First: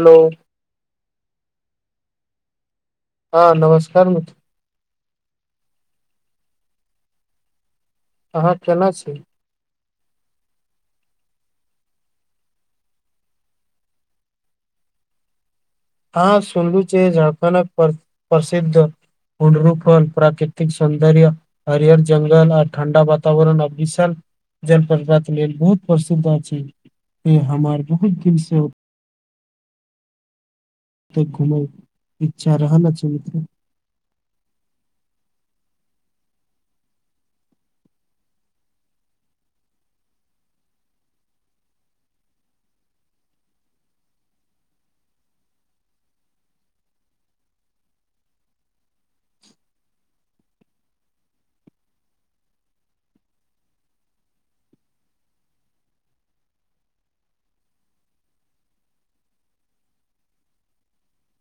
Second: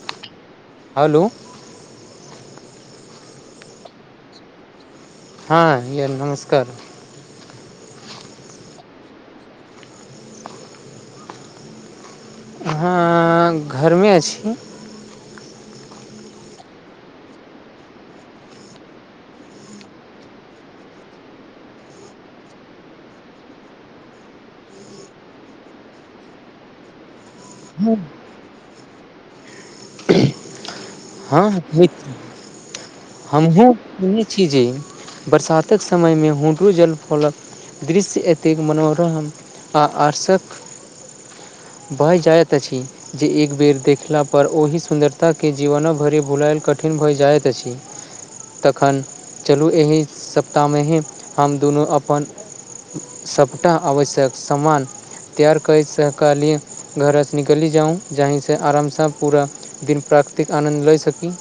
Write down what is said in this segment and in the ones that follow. हेल हेल हँ नमस्का हँ नमस्कार अहाँ केना छ अहाँ घरमे छी हँ सुनलू छै झारखण्ड प्रसिद् उुड्रू फल प्राकृतिक सौन्दर् हरहर जंगल, आ ठण्डा वातावरण, आ विशाल जल प्रपात लेल बहुत प्रसिद्ध छै से हमार बहुत दिलसे ओतय हँ, घुमय इच्छा रहल अछि मित्र हमहु ई नीक चीज अछि, बरसातक समयमे खूब जल-फलक। दृश्य एतेक मनोरम, आ अक्रशक। भऽ जाइत अछि, जे एक बेर देखलापर ओहि सुन्दरतके लेल। जीवनो भरि बुलायल, कठिन भऽ जाइत अछि। तखन चलू? एहि सप्ताहमे ही हम दुनू अपन। सपटा आवश्यक सामान त्यार कऽ सहकारी घर निकली जाउ जहिसे आरामसँ पूरा दिन प्राकृतिक आनन्द लए सकी।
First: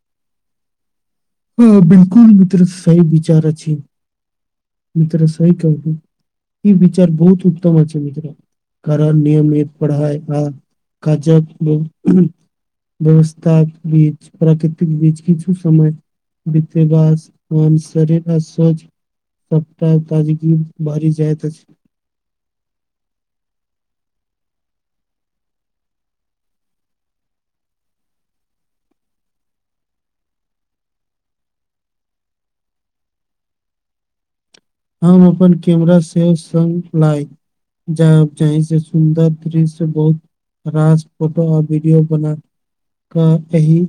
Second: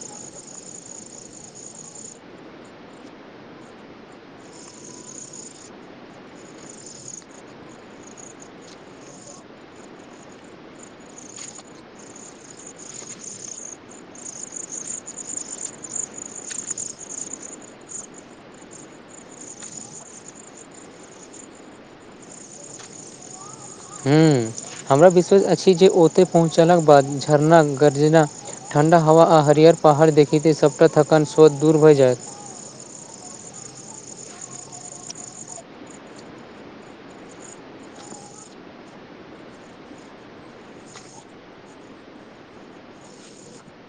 बिल्कूल मित्र सही विचार अछि। मित्र सहि कहलियो ई विचार बहुत उत्तम छै। कारण नियमित पढ़ाई आ काजकेँ व्यवस्था बीज, प्राकृतिक बीज, किछु समय नित्य-नियमसँ शरीर आ स्वच्छता। सप्ताह ताजगीसँ भरि जाइत अछि। ह, हमरा विश्वास अछि, जे ओतय पहुँचलाक बाद झरना गर्जना। ठण्डा हवा, आ हरियर पहाड़ देखैत, सभटा थकान स्वोत दूर भऽ जायत। हम अपन कैमरा सेहो संग लैब। जा जहिसे सुन्दर दृश्य बहुत। रास फोटो आर वीडियो बना क एहि।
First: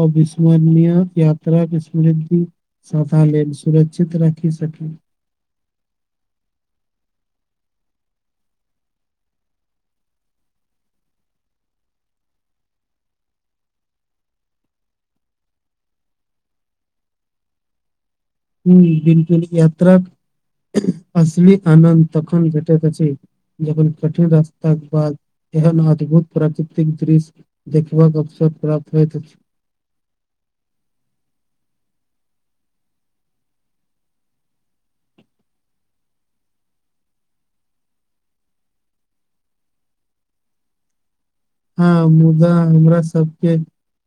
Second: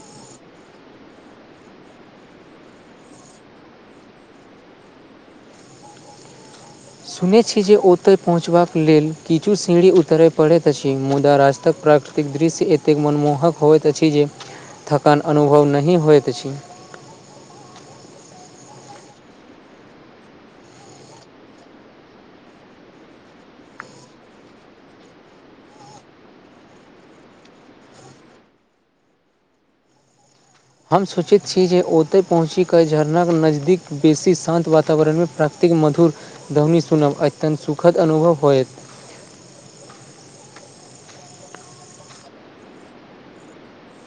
अविस्मरणय यात्रा समृद्धिथ ले सुरक्षित रहै। की सखी। सुनैत छी जे ओतय पहुँचबाक लेल किछु सीढ़ी उतरय पड़ैत अछि। मुदा रास्तकऽ एतेक दृश्य एतेक मनमोहक होइत अछि। जे थकान अनुभव नहि होइत अछि। हूँ बिल्कूल यात्राक असली आनन्द तखन भेटैत अछि जखन कठिन रास्ताके बाद एहन अद्भुत, प्राकृतिक दृश्य। देखबाकऽ अवसर प्राप्त होइत छै। हम सोचै छी जे ओतय पहुँच कऽ झरनाके नजदीक बेसी शान्त वातावरणमे प्राप्त। एते कऽ मधुर दौनी सुनब अत्यन्त सुखद अनुभव होयत हँ, मुदा हमरा सभके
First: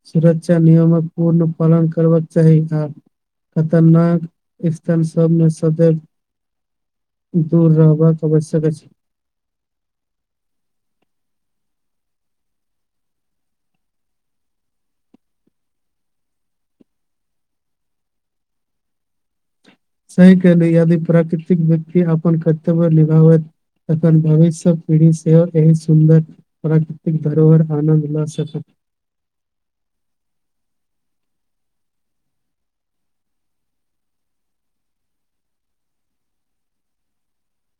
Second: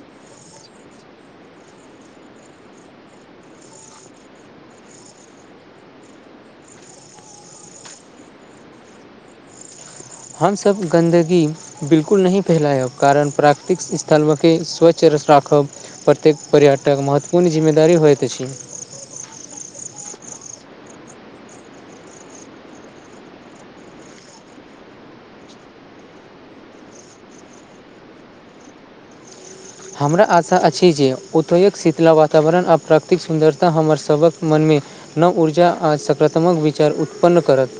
सुरक्षा नियमक पूर्ण पालन करबाकऽ चाही आ खतरनाक स्थान सभमे सदर दूर रहबाक अवश्यक छै। हमसभ गन्दगी। बिल्कूल नहि फैलायब कारण प्राकृतिक स्थलके स्वच्छ राखब। प्रत्येक पर्यटक महत्वपूर्ण, जिम्मेदारी होइत अछि। सही कहलिये नहि यदी प्राकृतिक व्यक्तति अपन कर्तव्य लिभावत। तखन, भविष्य कऽ पीढ़ी सेहो एहन सुन्दर प्राकृतिक धरोहर आनन्द लऽ सकी हमरा आशा अछि, जे ओतक शीतला, वातावरण आ प्राकृतिक सुन्दरता हमर सभक मनमे नव ऊर्जा आ सकारात्मक विचार उत्पन्न करत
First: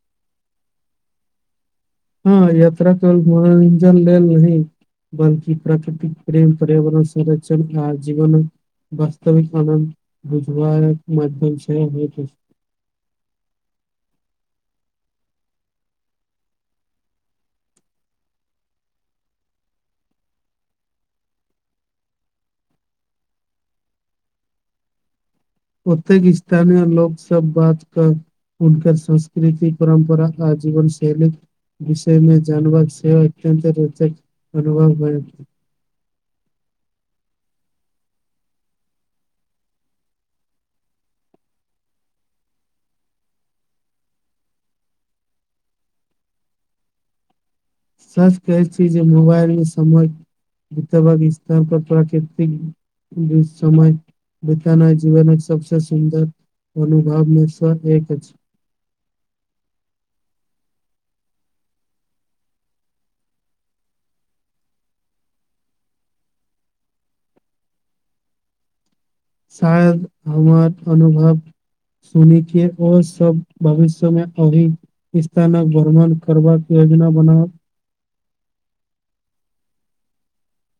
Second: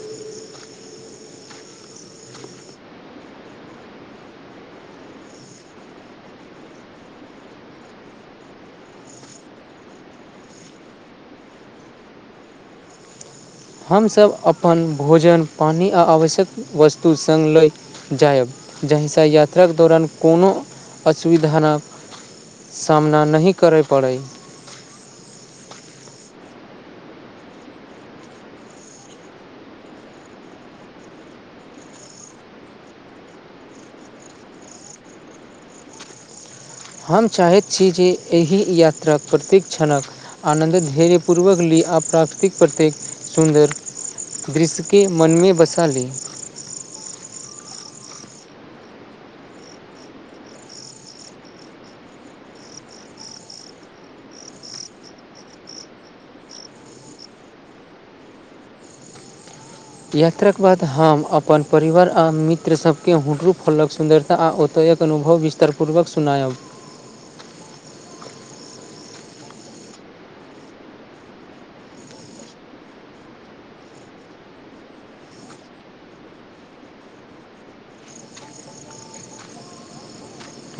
हँ यात्रा त मनोरजन लेल नहि बल्कि प्राकृतिक, प्रेम पर्यावरण संरक्षण आर जीवन वास्तविक आनन्द बुझआ मध्य विषय होइत हमसभ अपन भोजन पानि आ आवश्यक वस्तु सङ्ग लऽ जायब जाहिसँ यात्रा के दौरान कोनो असुविधा नहि सामना, नहि करय पड़ै। ओतेकऽ स्थानीय लोक सभ बात कर हनकर संस्कृति परम्परा आजीवन शैली विषयमे जबाकऽ सेहो अत्यंत रोचक अनुभव अछि हम चाहैत छी जे एहि यात्राक प्रतिक क्षण आनन्द धैर्य पूर्वक ली आ प्राकृतिक प्रत्येक सुन्द दृश्यक मनमे बसाल सर्च करैत छी जे मोबाइल मे सम [unintelligible] प्राकृतिक जे समाज बिता ने जीवन सबसँ सुन्द अनुभवमेसँ एक अछ यात्राक बाद हम अपन परिवार आ मित्र सबके हुनकरू खोलक सुन्द आ ओतयके अनुभव विस्तारपूर्वक सुनाय शायद हमर अनुभ सुनी छिय और सब भविष्यमे अभ इथानक भ्रमण करबाक योजना बनाब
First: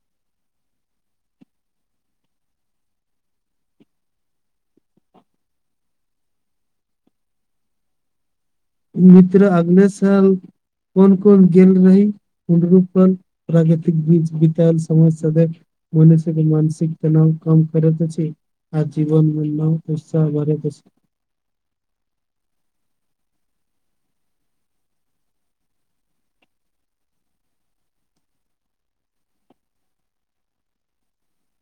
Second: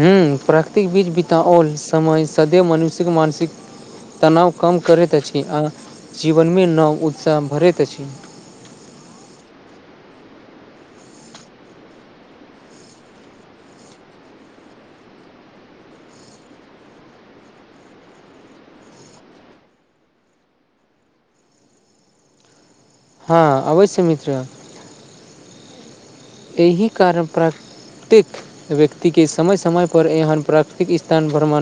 ह प्राकृतिक बीज बताओल समय सदैव मनुषिक मानसि तनाव कम करैत अछि आ जीवनमे नव उत्साह भरैत अछ मित्र अगले साल कोन कोन गेल रह उरूपल प्राकृतिक बीज बितल समस्या मनसिक मानसिक तनाव काम करैत अछ आ जीवनमे नओ उत्साह भर प छ हँ अबै छै मित् एहिह कारण प्र प्रत्येक व्यक्तिके समय समयपर एहन प्राकृतिक स्थान भ्रम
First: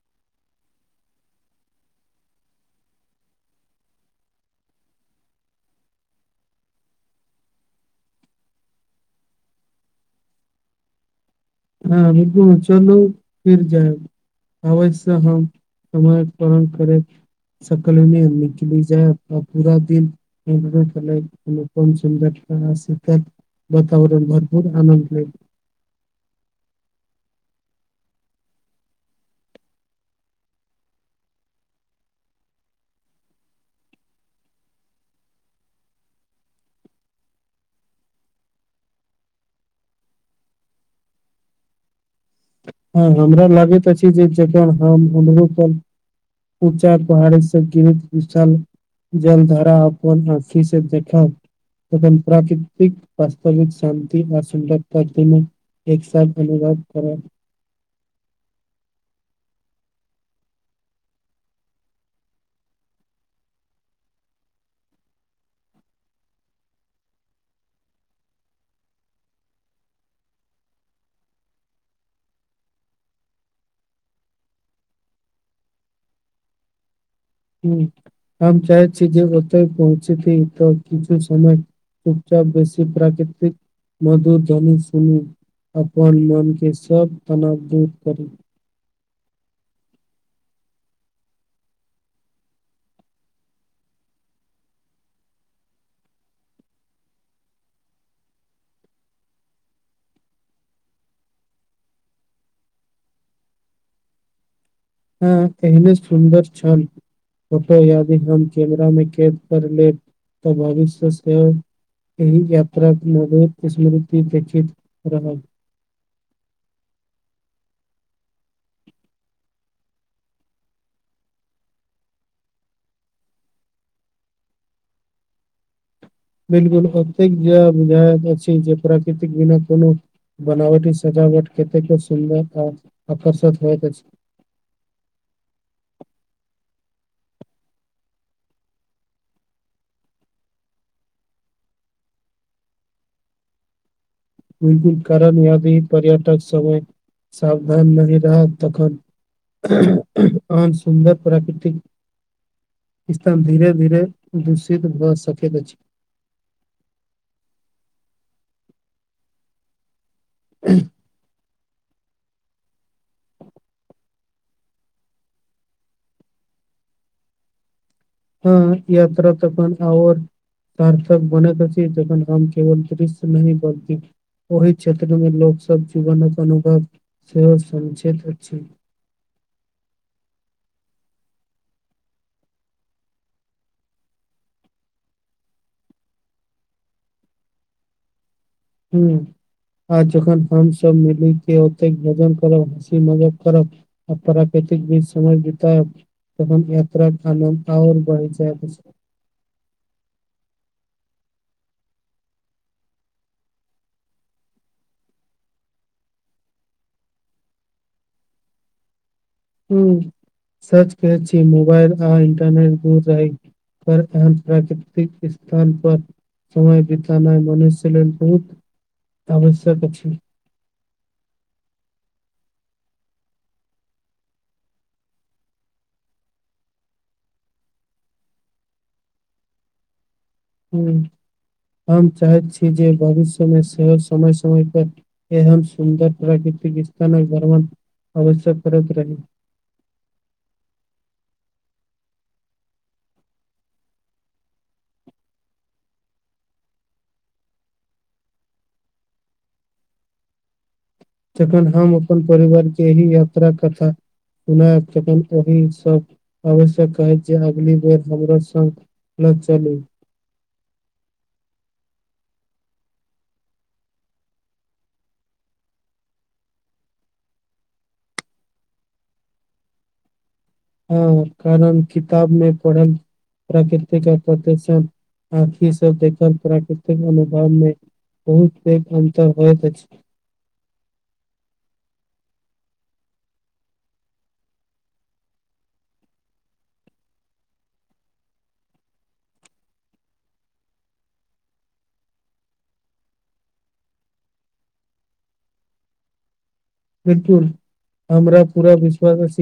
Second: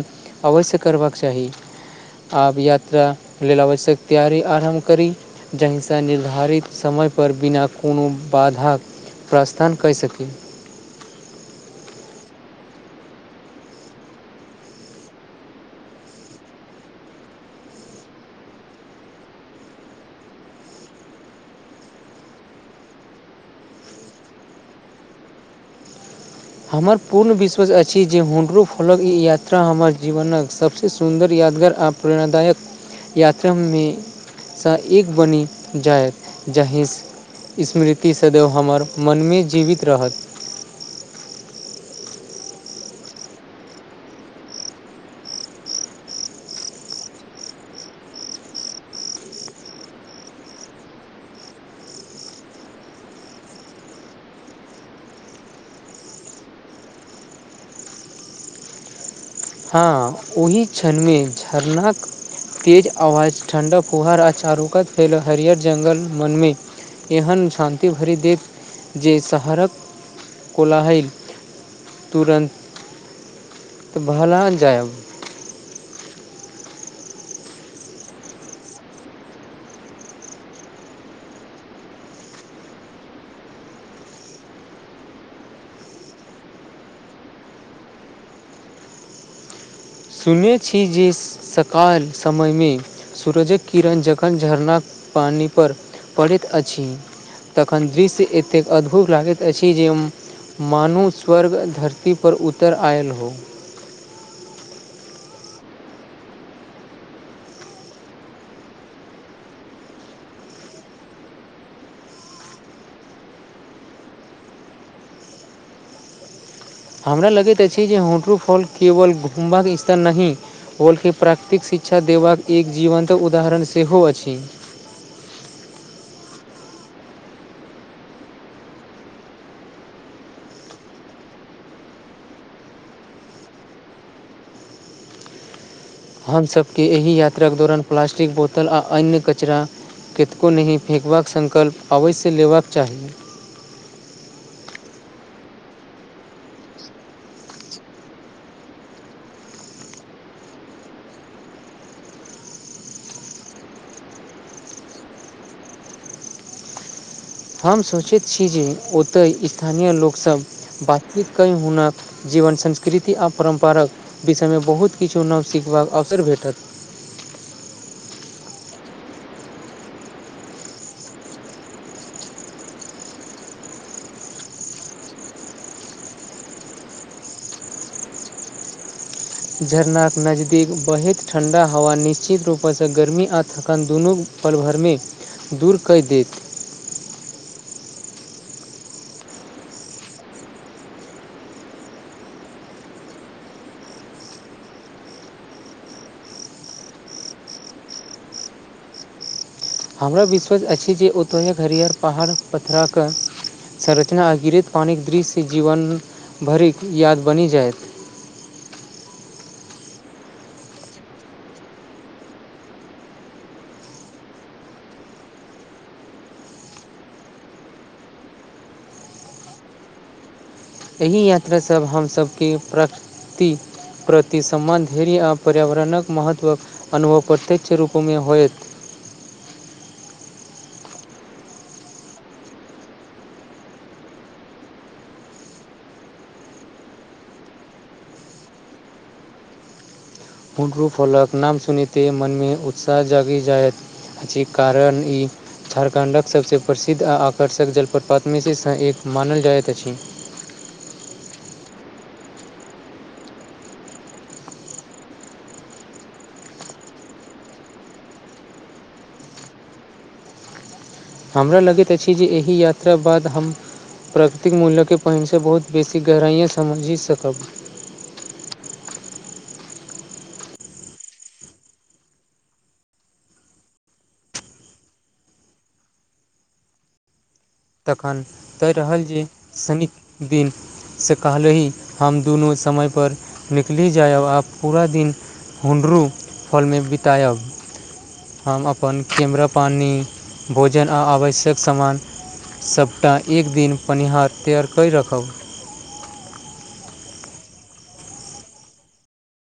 अवश्य करबाक चाह आब यात्रा लेल आवश्यक तैयारी आरम्भ कर जाहिसँ निर्धारित समयपर बिना कोनो बाधा प्रस्थान कहि सक हँ चलू फिर जाय आबै से हम समय पाल करै सकलमे निकली जाय पूरा दि क अनुपम सुन्दर वातावरण भरपूर आनन् हमर पूर्ण विश्वास अछि जे हुनरो फलक ई यात्रा हमर जीवनक सभसँ सुन्दर यादगार आ प्रेरणादायक यात्राम सँ एक बनि जाय जाहि स्मृति सदैव हमर मनमे जीवित रह हँ हमरा लागैत अछि जे जखन हम उमर ऊँचा पहाड़ीसँ गीरित विशा जल धरा अपन आखी से देख प्राकृतिक वास्तविकत शान्ति आ सुंद्रत एक साथ धन्यबाद करब हँ ओहि क्षणमे झरनाक तेज आवाज ठण्डा फुहार आ चारुकत फैल हरियर जंगल मनम एहन शान्ति भरि देव जे शहरक कोलाह तुरन् भलान जाय हूँ हम चाह छी जे ओतय पहुँची तऽ कीजो सम चुपचाप बेसी प्राकृतिक मधुर धनी सुन अपन मोनके सब तनाव दूर कर सुनैत छी जे सकाल समयम सूरजक किरण जखन झरनाक पानी पर पड़ैतअछि तखन दृश्य एतेक अद्भुत लागैत अछि जे हम मानू स्वर्ग धरती पर उतर आयल हो हँ एहने सुन्दर छल फोटो यादि हम कैमरा मे कैद कर लेब तऽ भविष्य सेहो एहि यात्राक मधुर स्मृति दीक्षित रहल हमरा लगैत अछि जे होट्रू फॉल केवल घुमबाक स्थल नहि बल्कि प्राकृतिक शिक्षा देबाक एक जीवन्त उदाहरण सेहो अछि बिल्कुल ओतेक जे बुझायत जे प्राकृतिक बिना कोनो बनावटी सजावट कतेको सुन्दर आ आकर्षक होयत अछि हमसभके एहि यात्राके दौरान प्लास्टिक बोतल आ अन्य कचरा केतको नहि फेकबाक संकल्प अवश्य लेबाक चाही बिल्कुल कारण यदि पर्यटक समय सावधान नहि रहत तखन एहन सुन्दर प्राकृतिक स्थान धीरे धीरे दूषित भऽ सकैत अछि हम सोचैत छी जे ओतय स्थानीय लोकसभ बातचीत कए हुनक जीवन संस्कृति आ परम्पराक विषयमे बहुत किछु नाम सिखबाक अवसर भेटत हँ यात्रा तखन आओर सारथक बनैत अछि जखन हम केवल दृश्य नहि बनती ओहि क्षेत्र मे लोक सब जीवनक अनुभव सेहो समचित अछि झरनाक नजदीक बढ़ैत ठण्डा हवा निश्चित रूपसँ गर्मी आ थकान दुनू पल भरमे दूर करि देत हूंम्म आ जखन हमस मिली के ओते भजन करब हँसी मजाक करब आ प्राकृतिक बीच समय बितायब तहन यात्राक आनन्द आओर बढ़ि जाइत अछि हमरा विश्वस अछि जे ओतौक हरियर पहाड़ पथरा कऽ संरचना आ गिरित पानिक दृश्य जीवन भरिक याद बनि जायत हूंम्म सच कहैत छी मोबाइल आ इंटरनेट दूर रहै पर अहाँक प्राकृतिक स्थान पर समय बितानाइ मनुष्य लेल बहुत आवश्यक अछि एहि यात्रासँ हमसभके प्रकति प्रति सम्मान धैर्य आओर पर्यावरणक महत्वक अनुभव प्रत्यक्ष रूपमे होयत हूंम्म हम चाहैत छी जे भविष्यमे सेहो समय समय पर एहन सुन्दर प्राकृतिक वितानक भ्रमन अवश्यक करैत रही पुण्रू फॉलक नाम सुनैते मनमे उत्साह जगि जायत जे कारण ई झारखण्डक सभसँ प्रसिद्ध आ आकर्षक जलप्रपात मेशसँ एक मानल जाइत अछि जखन हम अपन परिवार के यही यात्रा कथा ओना ओहि सब आवश्यक अछि जे अगली बेर हमरो सँ न चली हमरा लगैत अछि जे एहि यात्रा बाद हम प्राकृतिक मूल्यके पानिसँ बहुत बेसी गहराइयाँ समझि सकब हँ कारण किताब मे पढ़ल प्राकृतिक प्रदर्शन आंखी सब देखल प्राकृतिक अनुभव मे तखन बहुत तय पेघ रहल जे अन्तर होइत अछि शनिक दिन सकालहि हम दुनू समय पर निकली जायब आ पूरा दिन हुन्ड्रू हॅलमे बितायब हम अपन कैमरा पानि भोजन आ आवश्यक समान सबटा एक दिन पनिहार तैआर करि राखब बिल्कुल हमरा पूरा विश्वास अछि